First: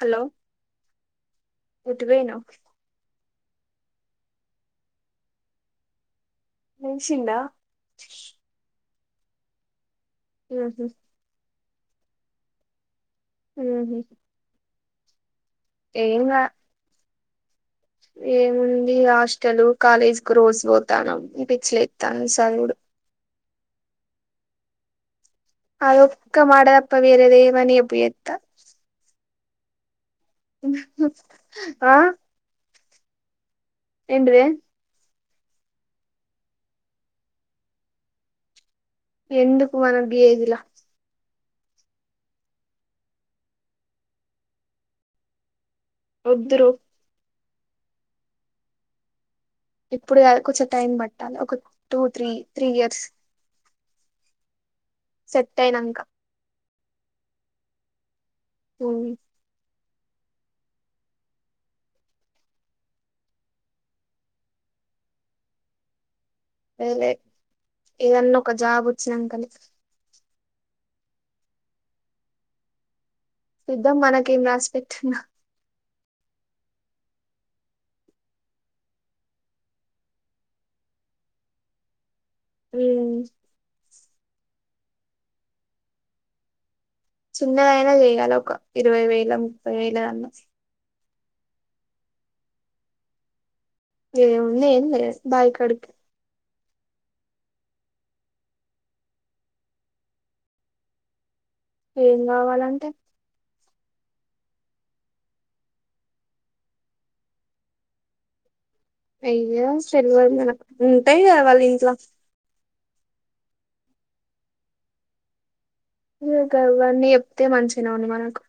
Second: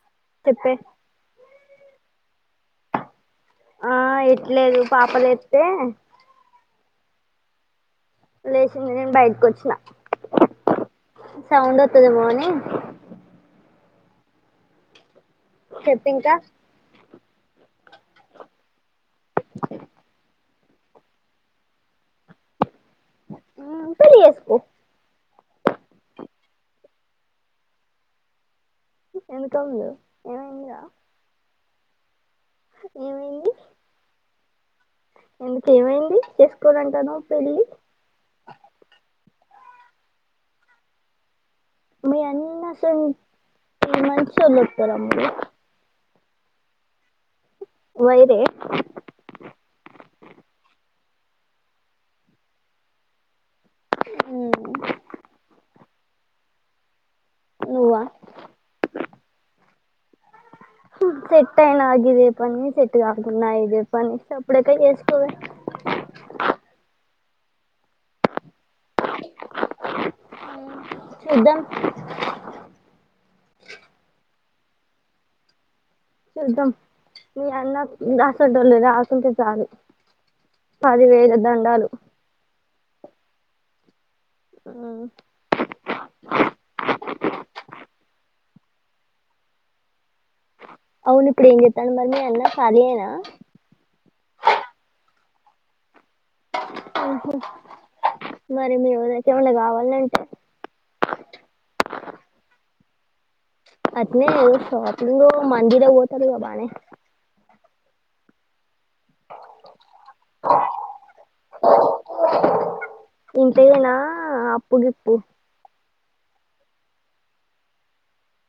Hello తెప్పే ఎటు బొయినావ్ ఆ ఎటు లేదు పాప లేతే లేషిండా లేషింది నేను బయటకొచ్చినా ఊహూ సౌండ్ వత్తది ఏమో అని ఊహూ చెప్పు ఇంకా ఏం ఉంది హాస్టలు కాలేజ్ కు రోజూ పోతానాం పిచ్చిలేత్తాంది సదువుడు ఊమ్ పెళ్లి చేసుకో అది ఒక్క మాట దప్ప వేరేది ఏమనీ ఎప్పు ఏత్తా ఎందుకు అములు ఆ ఏమైంది ఏంటిదే ఎందుకు ఏమైంది చేసుకోను అంటానావ్ పెళ్ళి ఎందుకు మనకు గీ ఏజ్ ల మీ అన్న అసలు [inaudible] మంచోల్లు వొత్తరా [inaudible] వొద్దురో వై రే ఇప్పుడు గాదు కొంచెం టైం పట్టాలి ఒక టూ త్రీ త్రీ ఇయర్స్ ఊ సెట్ అయినాంక నువ్వా ఊ సెట్ అయినా గీదే పని సెట్టు గాకున్నా ఇదే పని సప్పుడేకా చేేసుకోవే ఏలే ఏదన్నా ఒక జాబ్ వచ్చినంకనే చూద్దాం చుద్దాం మనకేం రాసిపెట్టుందొ చూద్దాం మీ అన్న ఇంగ అసంటోళ్లు రాకుంటే చాలు పది వేల దండాలు ఊ ఊ చినదైన చెయ్యాలి ఒక ఇరవై వేల ముప్పై వేల కన్నా అవును ఇప్పుడు ఏం చేస్తాడు మరి మీ అన్న కాలి ఏ నా ఏంఉంది ఏం లే బైకడికి మరి మీ ఉదచమళ [unintelligible] కావాలంటే ఏం కావాలంటే అట్లానే షాపింగ్ కో మందులకు పోతాడు గా బాగానే అయ్యా సలవ మ [unintelligible] నకు ఉంటాయి కదా వాళ్ళు ఇంట్లో ఇంతేన అప్పుగిప్పు ఇ కావన్నీ చెప్తే మంచిగానే ఉడి మనకు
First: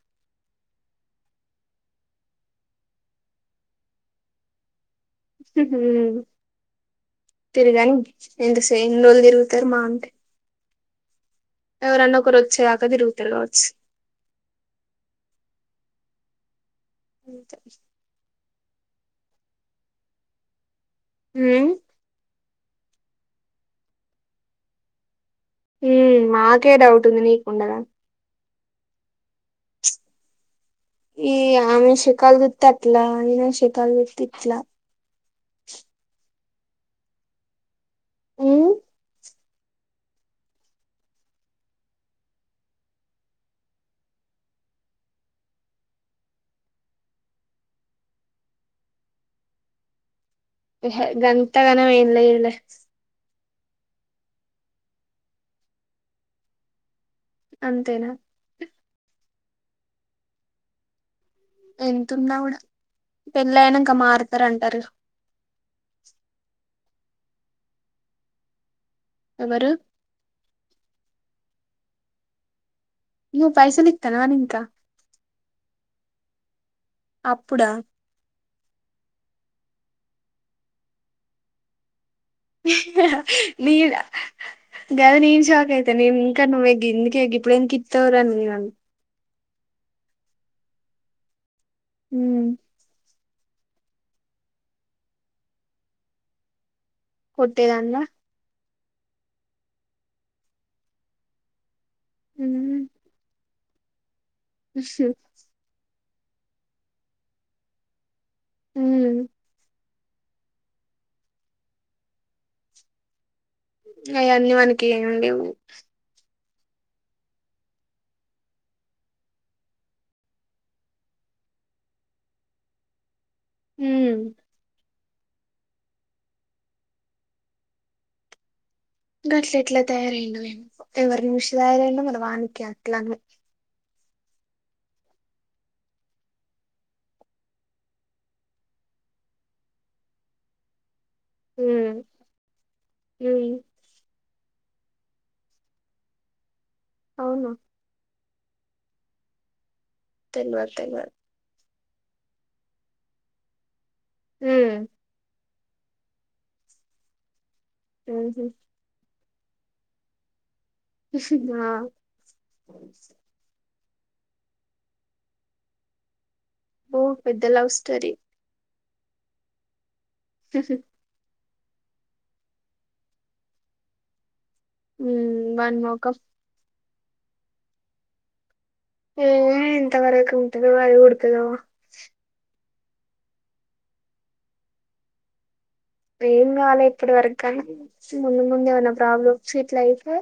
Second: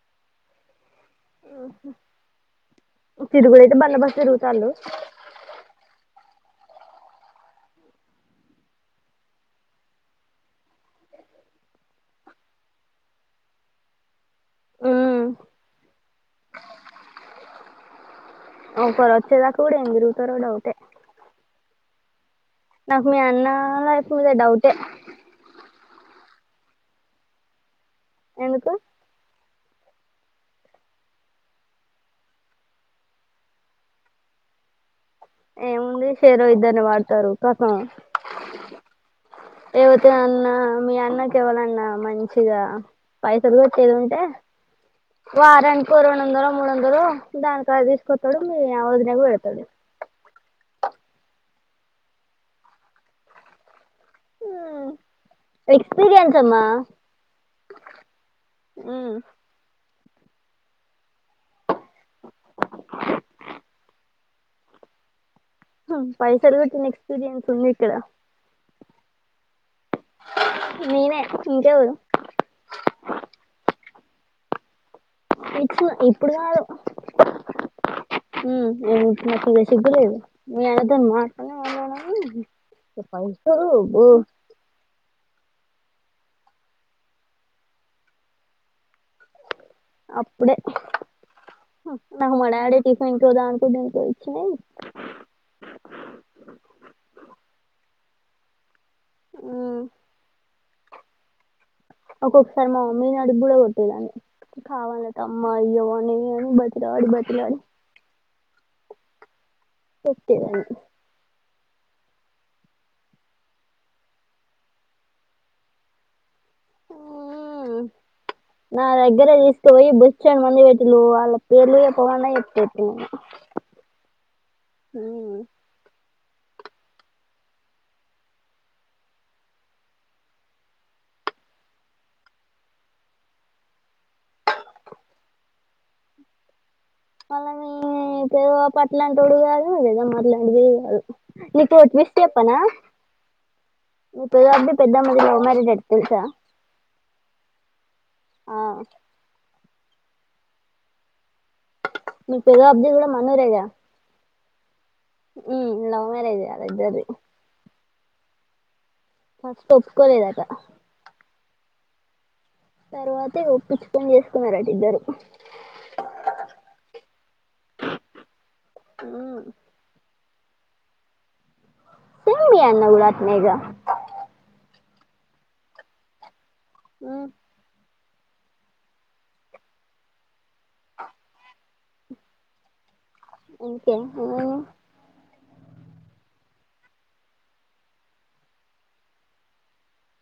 తిరుగులేతే బళ్ల్ బాస్ తిరుగుతలుు తిరుగాని ఎంత సే ఎన్ని రోజులు తిరుగుతారు మా అంటే ఎవరన్న ఒకరు వచ్చేదాకా తిరుగుతారు కావచ్చు [unintelligible] ఇంతే ఒక్కరు వచ్చేదాకా కూడా ఏం తిరుగుతారో డౌటే హు నాకు మీ అన్న లైఫ్ మీద డౌటే మాకే డౌట్ ఉంది నీకుండగా ఎందుకు ఈ ఆమె శికల్ దిదే తట్లా ఈన శికాల దిదే ఇట్ల ఏముంది షేర ఇద్దని పార్థతారు కథం హు ఎవర్త్ అన్నా మీ అన్నకి ఎవ్వాలన్నా మంచిగా పైసలు కొట్టేది ఉంటే వారానికి రెండు వందలో మూడు వందలో దానికద తీసుకొతాడు మీ వదినా పెడతాడు ఏహే గంతగనం ఏమీలేదు లే ఎక్స్పీీరియన్స్ అమ్మా అంతేనా హు ఎంతతున్నా కూడా పెళ్ళయినా మారుతారంటారు. పైసలు కటిన్ ఎక్స్పీరియన్స్ ఉందిక్కదా ఎవరు నీనే ఇంకేవఊరు నవు పైసలు ఇతనవ ఎక్స్ ఇప్పుడు కాదు అప్పుడ ఏ మసిగురద మా పైస బో గగాదా నీన్ శాక్ అయితతే న ఇంకా నువ్వె ఇందకగ ఇప్పుడు ఎంద ఇతవరా అన్నయ్య. అప్పుడే నాకు ఉమ్ మా డాడీ టిఫిన్ చేయడానికి దింపు నుకు నకో వచ్చినాయి కొట్టేదానివా అ ఒక్కొ ఒకసారి మా ఉమ్ మమ్మీ నడు కూడాడ గట్టదని కావాల తమ్ అయ్యో న బట్ రాడు బతిమి లాడు హ ఓకే తం అవన్నీ మనకి ఏమి లేవు ఉ నా దగ్గరే తీసుకపోయి బొచ్చెడు మంది పెటిల్లు వాళ్ళ పేర్లు చెప్పమన్న చెపేత నేను హ హ గట్లెట్లా తయారైండో ఏమో ఎవరిని చూషి తయారైండో మరి వానికే అట్లానో మళ్ళ మీ పెద్దబాపు పట్లంటోడు కాదు పెద్దమ్మ మాట్లాంటిదిగాదు నీకు ఓ ఉమ్ ట్విస్ట్ చెప్పన ఉమ్ పెద్ద బాపు ది పెద్దమ్మ ది లవ్ మ్యరేజ్ అట తేలుసా అవున ఆ తెల్వది తెల్వది మీ పెద్దబాపు ది కూడా మనురేగ హ ఉ లవ్ మ్యారేజ్ అల్ ఇద్దరిది అహ ఫస్ట్ ఒప్పుకోలేదాట ఆ తర్వాతే ఒప్పించుకొని చేసుకున్నారట ఇద్దరు ఓ పెద్ద లవ్ స్టోరి అ స సేమ్ మీ అన్న గూడ ఆత్నెగా ఉ వని మోఖం ఉ ఎంత వరకు ఉంటదొ అది ఉడుతదొ ఇంకే ఉ ఏం కాలే ఇప్పటి వరకు కానీ ముందు ముందు ఏమన్నా ప్రాబ్లమ్స్ గిట్లైతే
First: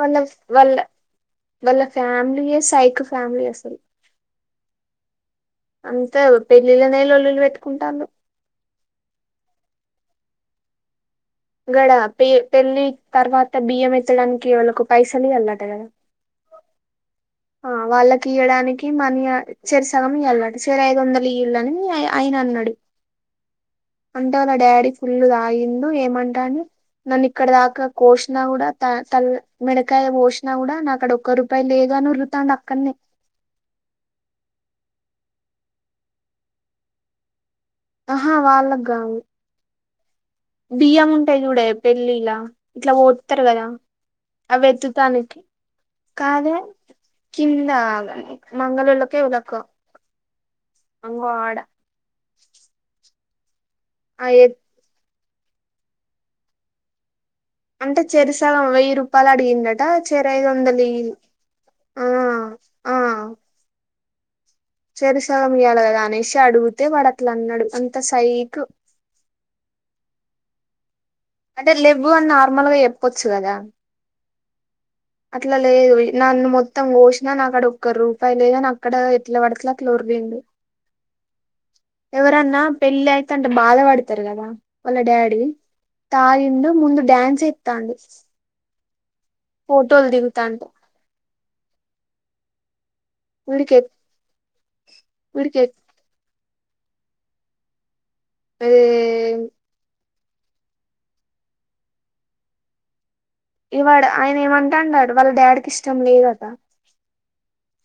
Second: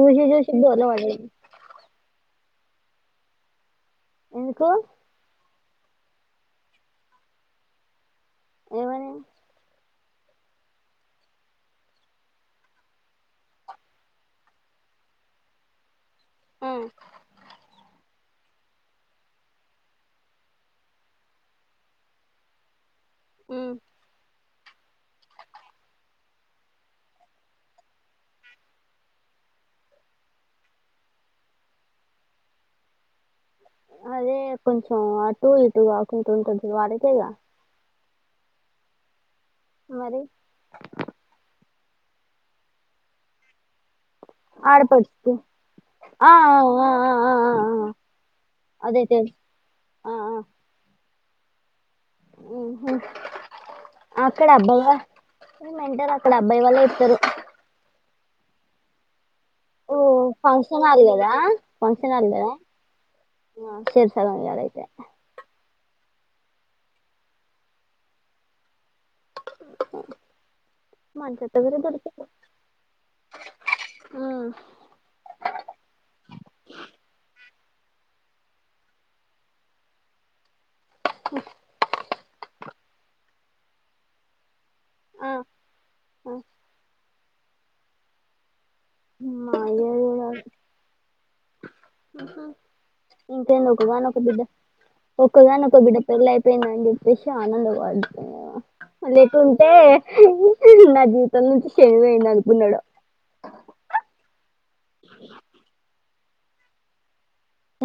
వాళ్ళ చూసి వాళ్ళ బోర్ల పడుడే వాళ్ళ ఫ్యామిలియే సైక్ ఫ్యామిలీ అసలు ఎందుకు అంత పెళ్ళిళ్ళనే లోల్లులు పెట్టుకుంటాలు ఏమని గడ పె పెళ్ళి తర్వాత బియ్యం ఎత్తడానికి ఎవలకో పైసలు ఇయ్యాల్లట గదా ఉ ఆ వాళ్ళకి ఇయడానికి మనీ చెరి సగం మియాలట చెరి ఐదు వందలు ఇయ్యూల్లి అని ఆయన అన్నాడు ఉ అంటే వాళ్ళ డాడీ ఫుల్ తాగిండు ఏమంటండు నన్ను ఇక్కడ దాకా కోసినా కూడా తల్ మెడకాయ కోసినా కూడా నాకాడ ఒక్క రూపాయి లేదు అని ఓరు తండు అక్కనే అదే కొంచెం అటు ఇటుగాకుంటూ ఉంటుంది వాడకేగా ఆ వాళ్ళకి కాదు మరి బియ్యం ఉంటాయి చూడు ఏ పెళ్ళిలా ఇట్లా పోత్తారు కదా అవి ఎత్తుతాను ఆడపడుచు ఆ కాదు ఆ ఆ ఆ ఆ ఆ కింద ఆ, అదే మంగళ్ళోళ్ళకీ తెలుసు ఓక కా ఆ ఆ అంగ్వాడ ఉహు ఆ అక్కడ ఎత్ అబ్బాయా ఏమంటారు అక్కడ అబ్బాయి వాళ్ళే వచ్చారు అంటే చెరిసగం వెయ్యి రూపాయలు అడిగిందా టా ఓ చెరి ఐదువందలు ఫంక్షన్ హాల్ ఇయ్యి కదా ఆ చేరి సగం కదా అయితే చేరి సగం ఇయ్యాలి కదా అనేసి అడుగుతే వాడు అట్లా అన్నాడు అంత సైకు మంచోడు అంటే ఎవరో లెబ్బు దొరికిండు అని నార్మల్ గా చెప్పొచ్చు కదా అట్లా లేదు నన్ను మొత్తం కోసినా నాకాడ ఒక్క రూపాయి లేదు నా అక్కడ ఎట్లొ అట్లా అట్లా ఉరికిండు ఉహ్ ఎవరన్నా పెళ్ళి అయితే అంటే బాధ పడతారు కదా వాళ్ళ ఆ డాడీ ఆ తాగిండు ముందు డ్యాన్స్ యేత్తాండు మా అయ్య ఫోటోలు దిగుతాంటే ఆహ ఎంతైనా ఒకగానొక బిడ్డ వీడికి ఒక్కగానొక బిడ్డ పెళ్ళ అయిపోయిందని చెప్పేసి ఆనంద పడుతున్నావ లేకుంటే నా జీవితం నుంచి శని పోయింది అనుకున్నాడొ ఇగ వాడు ఆయన ఏమంటా అన్నాడు వాళ్ళ డాడీకి ఇష్టం లేదాట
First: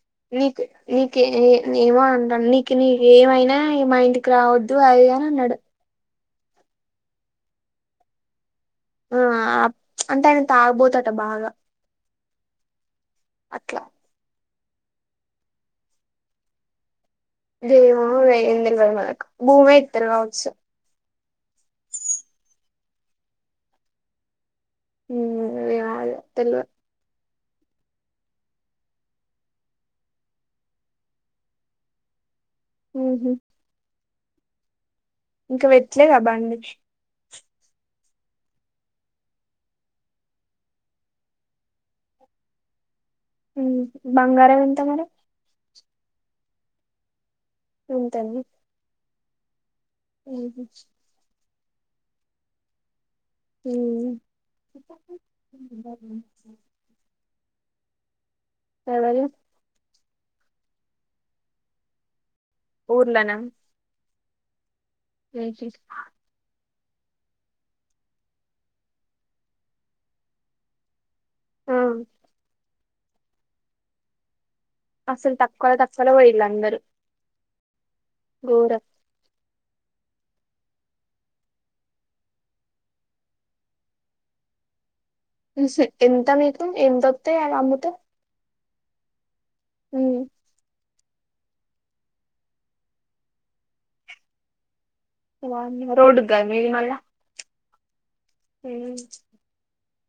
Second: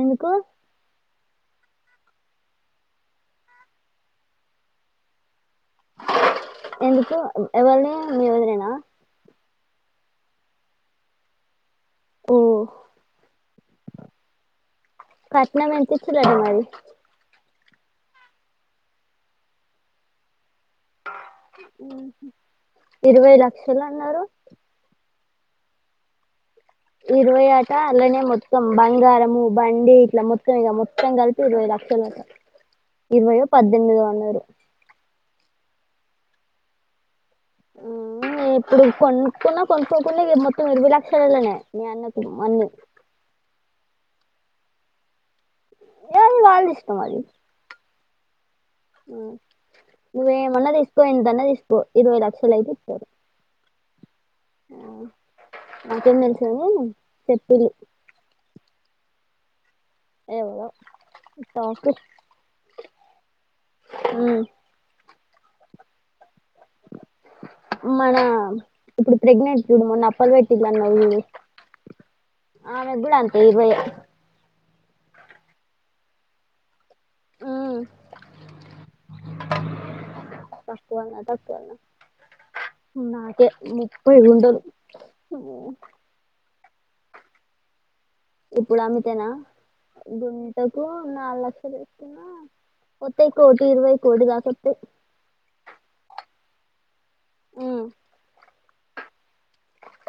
ఎందుకు నీకు నీకి ఏ ఏమో అంటాన్న నీకు నీ ఏమైనా మా ఇంటికి రావద్దు అది ఇది అన్నాడు ఎందుకు ఎవళిని మీ వదినేనా అంటే ఆయన తాగుబోతు అట బాగా ఓ అట్లా కట్నం ఎంత ఇచ్చినారు మరి భూమే ఇత్తారు కావచ్చు ఉహు ఇరవై లక్షలు అన్నారు మ్మ్ ఏమో ఇగ తెలవా ఇరవై అటా అలానే మొత్తం బంగారము బండి ఇట్లా మొత్తం ఇక మొత్తం కలిపి ఇరవై లక్షలు ఉహు ఇరవై యో పద్దెనిమిదో అన్నారు ఇంకా పెట్లేదు ఆ బండి ఉమ్, ఇప్పుడు కొనుక్కున్నా కొనుక్కోకుండా ఇగ మొత్తం ఇరవై లక్షలలోనే మీ అన్నకు మన్ను బంగారం ఎంత మరి ఏళ్ళు వాళ్ళ ఇష్టం అది ఇంతని నువ్వు ఏమన్నా తెచ్చుకో ఎంత అన్నా తీసుకో ఇరవై లక్షలు అయితే ఇత్తారు మ్మ్ [inaudible] చెప్పులు ఎవరు ఎవరో ఊర్లోనా మ్ ఏ శిష్మా మన ఇప్పుడు ప్రెగ్నెంట్ చూడు మొన్న అప్పలు పెట్టిందన్నావు చూడు. మ్ ఆమె కూడా అంతే ఇరవై యే అసలు తక్కువ లో తక్కువ లో పోయిల్ అందరూ ఘోరం తక్కువ తక్కువైనా నాకే ముప్ప ఉండదు. ఈ సెట్ ఎంత మీకు ఎంతొస్తాయి అవి అమ్మితే. ఇప్పుడు అమ్మితేనా ఉమ్ గుంటకు నాలుగు లక్షలు. వత్తాయి కోటి ఇరవై కోటి దాక వత్తాయి. రోడ్గా గదనే మళ్ళా మ్మ్ హ [unintelligible]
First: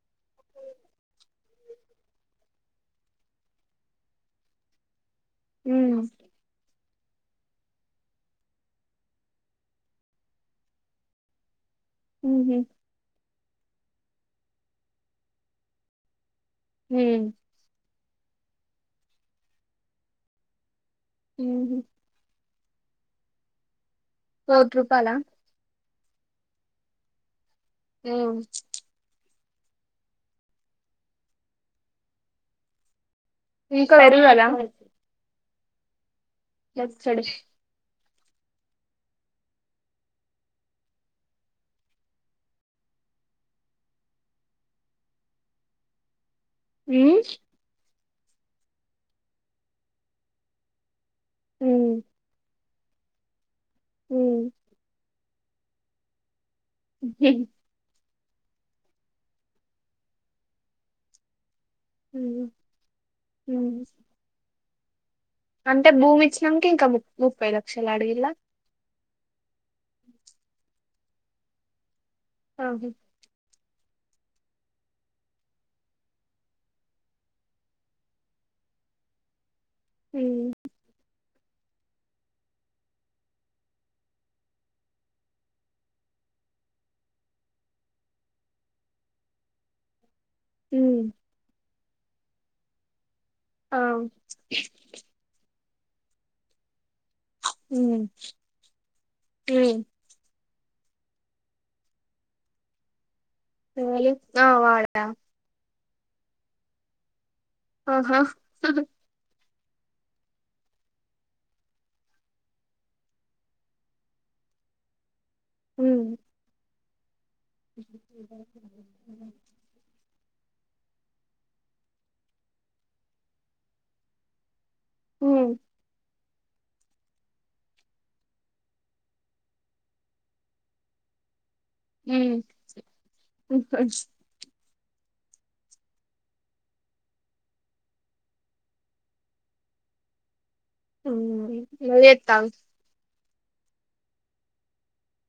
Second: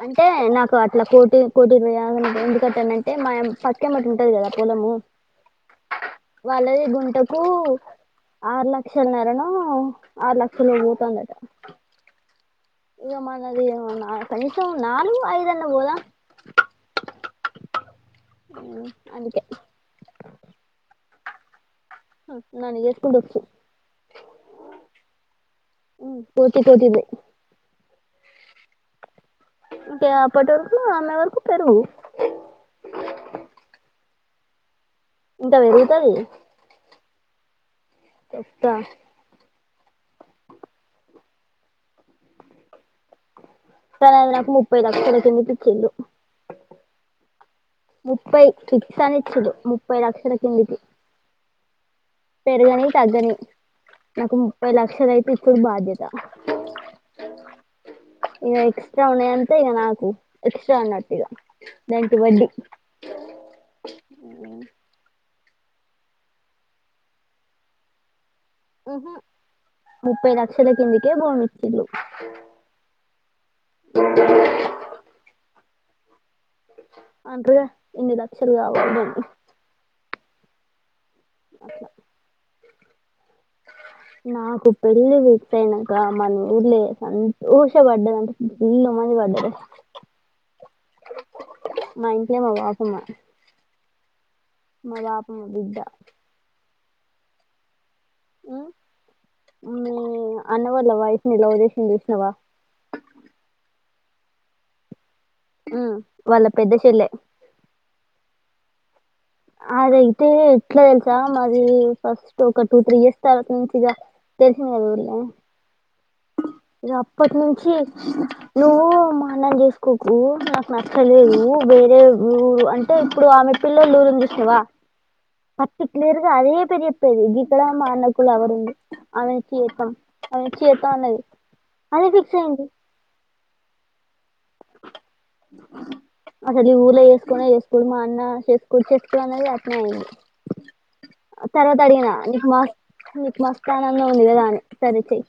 అంటే నాకు అట్లా కోటి కోటి, ఇరవై ఆదు ఎందుకు అంటానంటే మా పక్కెమటి ఉంటాది కదా పొలము. ఉమ్. వాళ్ళది గుంట కు ఆరు లక్షలన్నరనో, ఆరు లక్షలో పోతాందట. హుహ్మ్ ఇగ మనది కనీసం నాలుగూ, ఐదన్న పోదా? మ్ అవునా, అందుకే మ్హ్ నన్ను చేసుకుండచ్చు. కోట్ రూపాయలా? మ్ కోటి కోటిదే యావుచ్ ఇంకే అప్పటి వరకు ఆమె వరకు పెరుగు. ఇంకా పెరగదా? ఇంకా పెరుగుతాది. ఛ చ్చడసి ఎట్టా పైనా నాకు ముప్పై తక్కువ చేసి ఇచ్చిండు. మ్ క్చ్ ముప్పై ఇస్తా అని ఇచ్చిండు. ముప్పై లక్షల తొమ్మిది మ్ పెరగని, తగ్గని నాకు ఉమ్, ముప్పై లక్షలు అయితే ఇచ్చడు బాధ్యత. హి ఇక ఎక్స్ట్రా ఉన్నాయి అంటే ఇక నాకు ఎక్స్ట్రా అన్నట్ ఇక దానికి వడ్డీ. మ్ అవునా అంటే భూమి ఇచ్చినంక ఇంకా ముప్పై లక్షలు అడిగిల్లా మ్ హు ముప్పై లక్షల కిందకే భూమి ఇచ్చిర్రు. అవును అ అంట్రగా ఇన్ని లక్షలుగావండని హు అట్ల నాకు పెళ్ళి ఫిక్సైనంక మన ఊర్లే సంతోష పడ్డదంటె ఫుల్ మంది పడ్డారే అ మా ఇంట్లో మా బాపమ్మా అ మా బాపమ్మ బిడ్డ ఉ మీ అన్నవళ్ల వైఫ్ని లవ్ చేసింది చూసినవా ఎవల్ ఆ వాడ వాళ్ళ పెద్ద చెల్లె ఆహా అది అయితే ఎట్లా తెలుసా మాది ఫస్ట్ ఒక టూ త్రీ ఇయర్స్ తర్వాత నుంచి ఇగా తెల్సింది గద ఊల్లే ఉ ఇగ అప్పటి నుంచి నువ్వు మా అన్నను చేసు కుకు నాకు నచ్చలేదు వేరే ఊరు అంటే ఇప్పుడు ఆమె పిల్ల్లో లఊరు ఉందిసినవా చ్క్ లేరు అదే పెరు చెప్పేది గికడ మాఅన్నకు లవర్ ఉంది ఆమె నిచ్చి చేత్తం ఇత్త అన్నది అదే ఫిక్స్ అయింది అసలు ఈ ఊల చేసుకునే చేసుకోడు మా అన్న చేసుకోడు చెసుకోడు అనేది అత్నేయ్యింది తర్వాత మళ్ళీ అడిగిన చెత్తాగు నీకు మస్ నీకు మస్తానంద ఉంది కదాని సరిచేయి